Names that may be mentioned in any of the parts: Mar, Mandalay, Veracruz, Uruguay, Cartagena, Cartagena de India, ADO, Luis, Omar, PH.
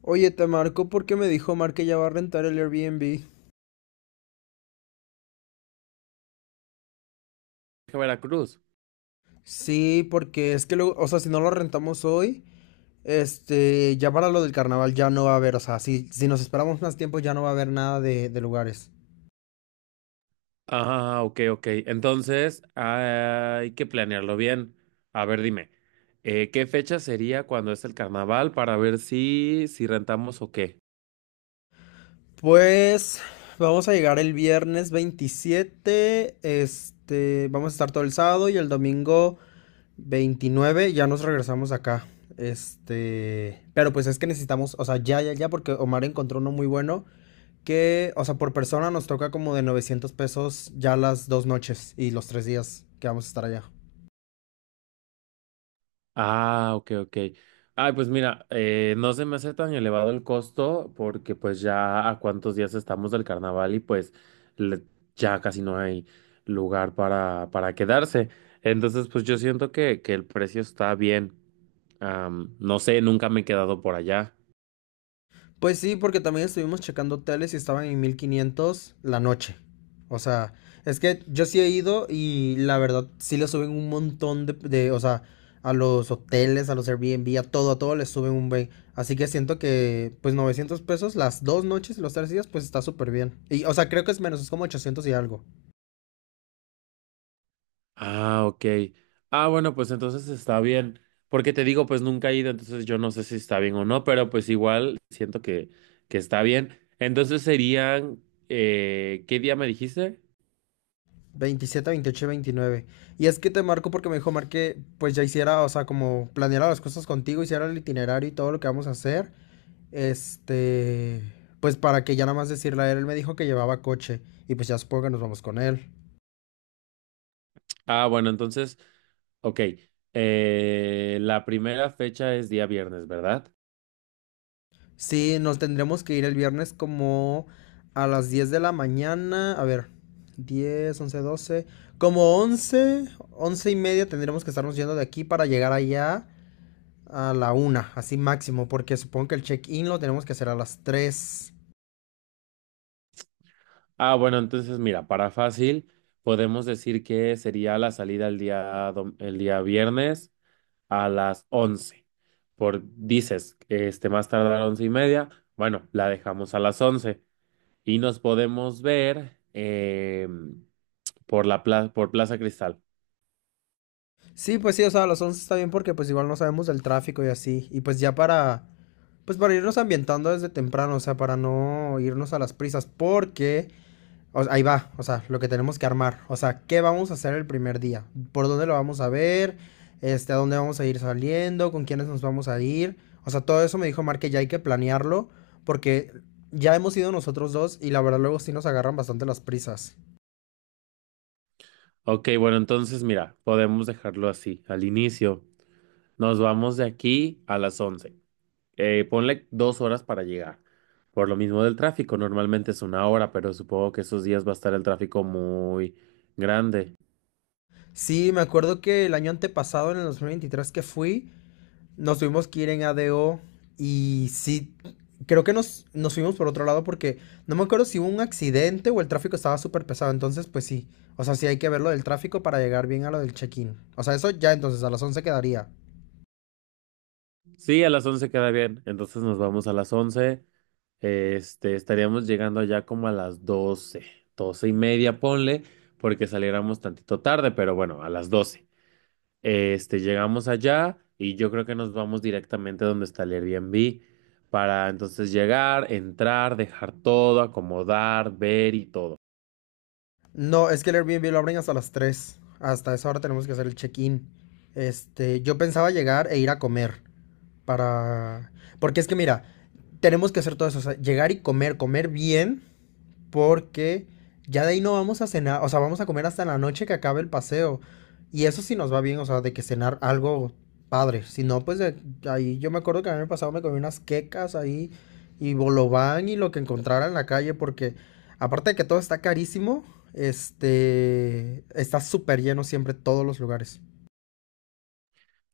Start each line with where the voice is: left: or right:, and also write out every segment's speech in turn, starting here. left: Oye, te marco porque me dijo Mar que ya va a rentar el Airbnb.
right: A Veracruz.
left: Sí, porque es que luego, o sea, si no lo rentamos hoy, ya para lo del carnaval ya no va a haber, o sea, si, si nos esperamos más tiempo ya no va a haber nada de lugares.
right: Ah, ok, ok. Entonces, hay que planearlo bien. A ver, dime, ¿qué fecha sería cuando es el carnaval para ver si rentamos o qué?
left: Pues vamos a llegar el viernes 27, vamos a estar todo el sábado y el domingo 29, ya nos regresamos acá. Pero pues es que necesitamos, o sea, ya, ya, ya, porque Omar encontró uno muy bueno que, o sea, por persona nos toca como de $900 ya las dos noches y los tres días que vamos a estar allá.
right: Ah, ok, ok. Ay, pues mira, no se me hace tan elevado el costo porque pues ya a cuántos días estamos del carnaval y pues le- ya casi no hay lugar para quedarse. Entonces, pues yo siento que el precio está bien. No sé, nunca me he quedado por allá.
left: Pues sí, porque también estuvimos checando hoteles y estaban en 1500 la noche. O sea, es que yo sí he ido y la verdad sí le suben un montón de, o sea, a los hoteles, a los Airbnb, a todo les suben un bey. Así que siento que, pues $900 las dos noches y los tres días, pues está súper bien. Y, o sea, creo que es menos, es como 800 y algo.
right: Ah, ok. Ah, bueno, pues entonces está bien. Porque te digo, pues nunca he ido, entonces yo no sé si está bien o no, pero pues igual siento que está bien. Entonces serían, ¿qué día me dijiste?
left: 27 28 y 29. Y es que te marco porque me dijo Mar que pues ya hiciera, o sea, como planeara las cosas contigo, hiciera el itinerario y todo lo que vamos a hacer. Este, pues para que ya nada más decirle a él, él me dijo que llevaba coche y pues ya supongo que nos vamos con él.
right: Ah, bueno, entonces, ok. La primera fecha es día viernes, ¿verdad?
left: Sí, nos tendremos que ir el viernes como a las 10 de la mañana, a ver, 10 11 doce, como once, 11 y media tendremos que estarnos yendo de aquí para llegar allá a la una, así máximo, porque supongo que el check-in lo tenemos que hacer a las tres.
right: Ah, bueno, entonces mira, para fácil, podemos decir que sería la salida el día viernes. A las 11. Por dices, este, más tarde a las 11:30, bueno, la dejamos a las 11 y nos podemos ver por Plaza Cristal.
left: Sí, pues sí, o sea, a las 11 está bien porque pues igual no sabemos del tráfico y así. Y pues ya para irnos ambientando desde temprano, o sea, para no irnos a las prisas, porque. O ahí va, o sea, lo que tenemos que armar. O sea, ¿qué vamos a hacer el primer día? ¿Por dónde lo vamos a ver? ¿A dónde vamos a ir saliendo? ¿Con quiénes nos vamos a ir? O sea, todo eso me dijo Mar que ya hay que planearlo porque ya hemos ido nosotros dos y la verdad luego sí nos agarran bastante las prisas.
right: Ok, bueno, entonces mira, podemos dejarlo así. Al inicio, nos vamos de aquí a las 11. Ponle 2 horas para llegar. Por lo mismo del tráfico, normalmente es 1 hora, pero supongo que esos días va a estar el tráfico muy grande.
left: Sí, me acuerdo que el año antepasado, en el 2023 que fui, nos tuvimos que ir en ADO y sí, creo que nos fuimos por otro lado porque no me acuerdo si hubo un accidente o el tráfico estaba súper pesado. Entonces, pues sí. O sea, sí hay que ver lo del tráfico para llegar bien a lo del check-in. O sea, eso ya entonces a las 11 quedaría.
right: Sí, a las 11 queda bien. Entonces nos vamos a las 11. Este, estaríamos llegando allá como a las 12, 12:30, ponle, porque saliéramos tantito tarde, pero bueno, a las 12. Este, llegamos allá y yo creo que nos vamos directamente donde está el Airbnb para entonces llegar, entrar, dejar todo, acomodar, ver y todo.
left: No, es que el Airbnb lo abren hasta las tres. Hasta esa hora tenemos que hacer el check-in. Yo pensaba llegar e ir a comer. Para. Porque es que mira, tenemos que hacer todo eso. O sea, llegar y comer, comer bien. Porque ya de ahí no vamos a cenar, o sea, vamos a comer hasta la noche que acabe el paseo. Y eso sí nos va bien, o sea, de que cenar algo padre. Si no, pues ahí yo me acuerdo que el año pasado me comí unas quecas ahí y bolobán y lo que encontrara en la calle, porque aparte de que todo está carísimo, está súper lleno siempre todos los lugares.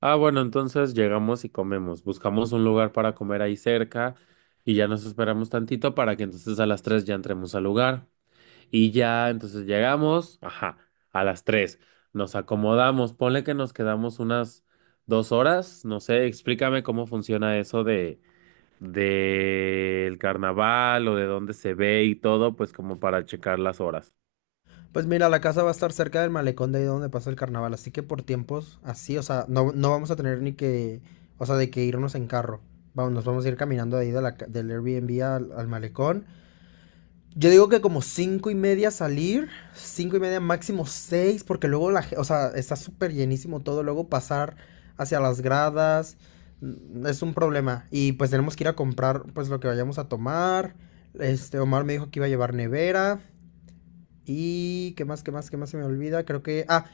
right: Ah, bueno, entonces llegamos y comemos. Buscamos un lugar para comer ahí cerca y ya nos esperamos tantito para que entonces a las 3 ya entremos al lugar. Y ya, entonces llegamos, ajá, a las 3. Nos acomodamos, ponle que nos quedamos unas 2 horas, no sé, explícame cómo funciona eso de del carnaval o de dónde se ve y todo, pues como para checar las horas.
left: Pues mira, la casa va a estar cerca del malecón de ahí donde pasa el carnaval, así que por tiempos así, o sea, no, no vamos a tener ni que, o sea, de que irnos en carro. Vamos, nos vamos a ir caminando de ahí del Airbnb al malecón. Yo digo que como cinco y media salir, cinco y media máximo seis, porque luego o sea, está súper llenísimo todo, luego pasar hacia las gradas, es un problema. Y pues tenemos que ir a comprar pues lo que vayamos a tomar. Omar me dijo que iba a llevar nevera. Y qué más, qué más, qué más se me olvida. Creo que. Ah,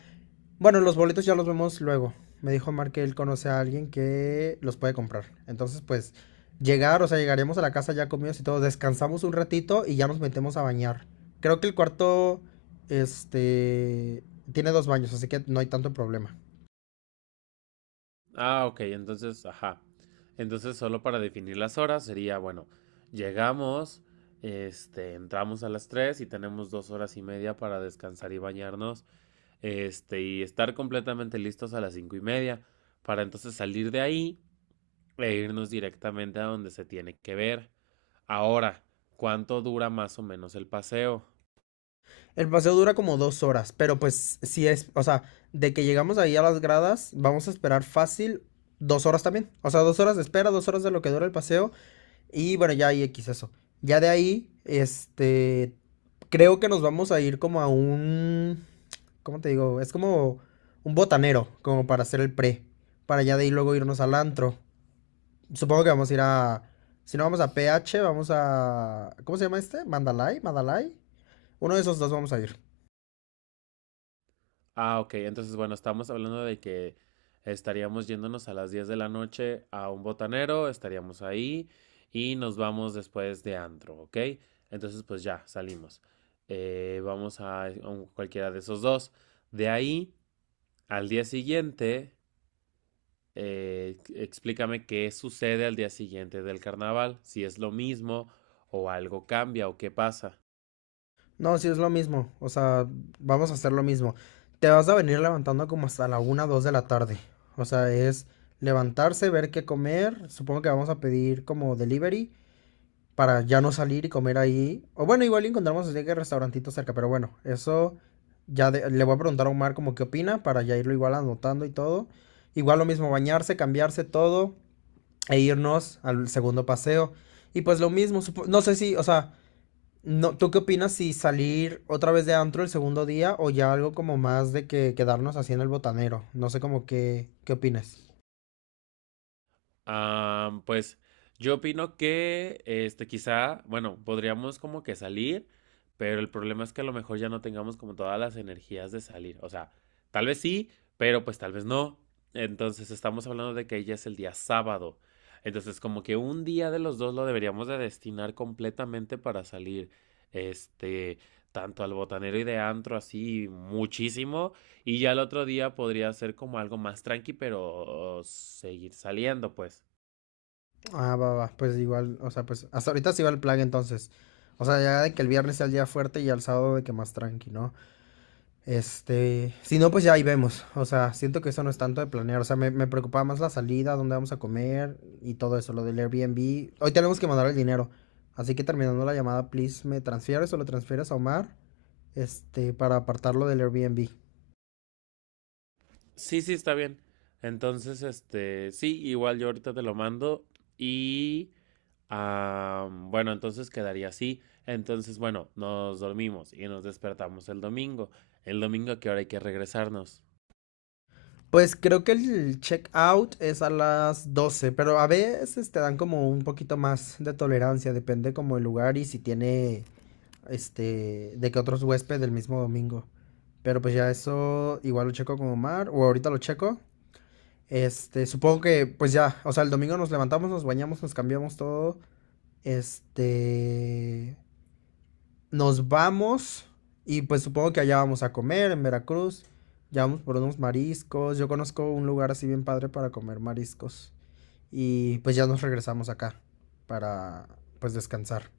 left: bueno, los boletos ya los vemos luego. Me dijo Mar que él conoce a alguien que los puede comprar. Entonces, pues, llegar, o sea, llegaremos a la casa ya comidos y todo. Descansamos un ratito y ya nos metemos a bañar. Creo que el cuarto. Este. Tiene dos baños, así que no hay tanto problema.
right: Ah, ok, entonces, ajá. Entonces, solo para definir las horas sería, bueno, llegamos, este, entramos a las 3 y tenemos 2 horas y media para descansar y bañarnos, este, y estar completamente listos a las 5:30 para entonces salir de ahí e irnos directamente a donde se tiene que ver. Ahora, ¿cuánto dura más o menos el paseo?
left: El paseo dura como dos horas, pero pues si es, o sea, de que llegamos ahí a las gradas, vamos a esperar fácil dos horas también. O sea, dos horas de espera, dos horas de lo que dura el paseo. Y bueno, ya ahí X eso. Ya de ahí, creo que nos vamos a ir como a un, ¿cómo te digo? Es como un botanero, como para hacer el pre. Para ya de ahí luego irnos al antro. Supongo que vamos a ir a, si no vamos a PH, vamos a, ¿cómo se llama este? Mandalay, Mandalay. Uno de esos dos vamos a ir.
right: Ah, ok, entonces bueno, estamos hablando de que estaríamos yéndonos a las 10 de la noche a un botanero, estaríamos ahí y nos vamos después de antro, ¿ok? Entonces pues ya, salimos. Vamos a cualquiera de esos dos. De ahí, al día siguiente, explícame qué sucede al día siguiente del carnaval, si es lo mismo o algo cambia o qué pasa.
left: No, sí es lo mismo. O sea, vamos a hacer lo mismo. Te vas a venir levantando como hasta la una, 2 de la tarde. O sea, es levantarse, ver qué comer. Supongo que vamos a pedir como delivery para ya no salir y comer ahí. O bueno, igual encontramos así que restaurantito cerca, pero bueno, eso ya le voy a preguntar a Omar como qué opina para ya irlo igual anotando y todo. Igual lo mismo, bañarse, cambiarse todo e irnos al segundo paseo. Y pues lo mismo, no sé si, o sea, no, ¿tú qué opinas si salir otra vez de antro el segundo día o ya algo como más de que quedarnos así en el botanero? No sé como que, ¿qué opinas?
right: Pues yo opino que este quizá, bueno, podríamos como que salir, pero el problema es que a lo mejor ya no tengamos como todas las energías de salir. O sea, tal vez sí, pero pues tal vez no. Entonces estamos hablando de que ya es el día sábado. Entonces como que un día de los dos lo deberíamos de destinar completamente para salir, este, tanto al botanero y de antro así muchísimo y ya el otro día podría ser como algo más tranqui, pero seguir saliendo, pues.
left: Ah, va, va, pues igual, o sea, pues hasta ahorita sí va el plan entonces. O sea, ya de que el viernes sea el día fuerte y al sábado de que más tranqui, ¿no? Si no, pues ya ahí vemos. O sea, siento que eso no es tanto de planear. O sea, me preocupaba más la salida, dónde vamos a comer y todo eso, lo del Airbnb. Hoy tenemos que mandar el dinero. Así que terminando la llamada, please, me transfieres o lo transfieres a Omar, para apartarlo del Airbnb.
right: Sí, sí, está bien. Entonces, este, sí, igual yo ahorita te lo mando y, ah, bueno, entonces quedaría así. Entonces, bueno, nos dormimos y nos despertamos el domingo. El domingo, ¿a qué hora hay que regresarnos?
left: Pues creo que el check out es a las 12, pero a veces te dan como un poquito más de tolerancia, depende como el lugar y si tiene de que otros huéspedes del mismo domingo. Pero pues ya eso igual lo checo con Omar, o ahorita lo checo. Supongo que pues ya, o sea, el domingo nos levantamos, nos bañamos, nos cambiamos todo. Este, nos vamos y pues supongo que allá vamos a comer en Veracruz. Ya vamos por unos mariscos. Yo conozco un lugar así bien padre para comer mariscos. Y pues ya nos regresamos acá para pues descansar.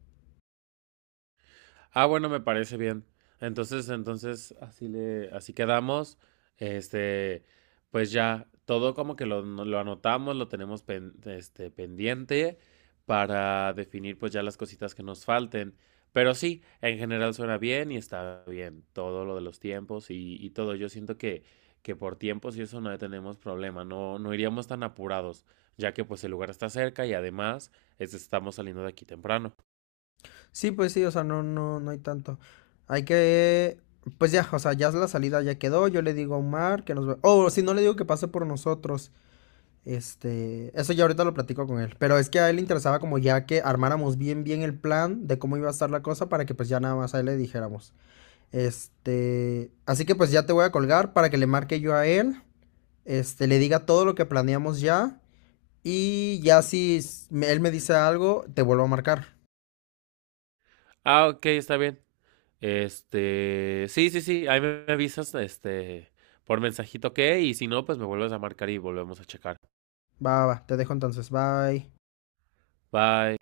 right: Ah, bueno, me parece bien. Entonces, así le, así quedamos. Este, pues ya, todo como que lo, no, lo anotamos, lo tenemos pendiente para definir pues ya las cositas que nos falten. Pero sí, en general suena bien y está bien. Todo lo de los tiempos y todo. Yo siento que por tiempos y eso no tenemos problema. No, no iríamos tan apurados, ya que pues el lugar está cerca y además estamos saliendo de aquí temprano.
left: Sí, pues sí, o sea, no, no, no hay tanto. Hay que, pues ya, o sea, ya la salida ya quedó. Yo le digo a Omar que nos ve. O si no le digo que pase por nosotros. Eso ya ahorita lo platico con él. Pero es que a él le interesaba como ya que armáramos bien, bien el plan de cómo iba a estar la cosa para que pues ya nada más a él le dijéramos. Así que pues ya te voy a colgar para que le marque yo a él. Le diga todo lo que planeamos ya. Y ya si él me dice algo, te vuelvo a marcar.
right: Ah, ok, está bien. Este, sí, sí, sí, ahí me avisas, este, por mensajito que, y si no, pues me vuelves a marcar y volvemos a checar.
left: Va, va, va, te dejo entonces. Bye.
right: Bye.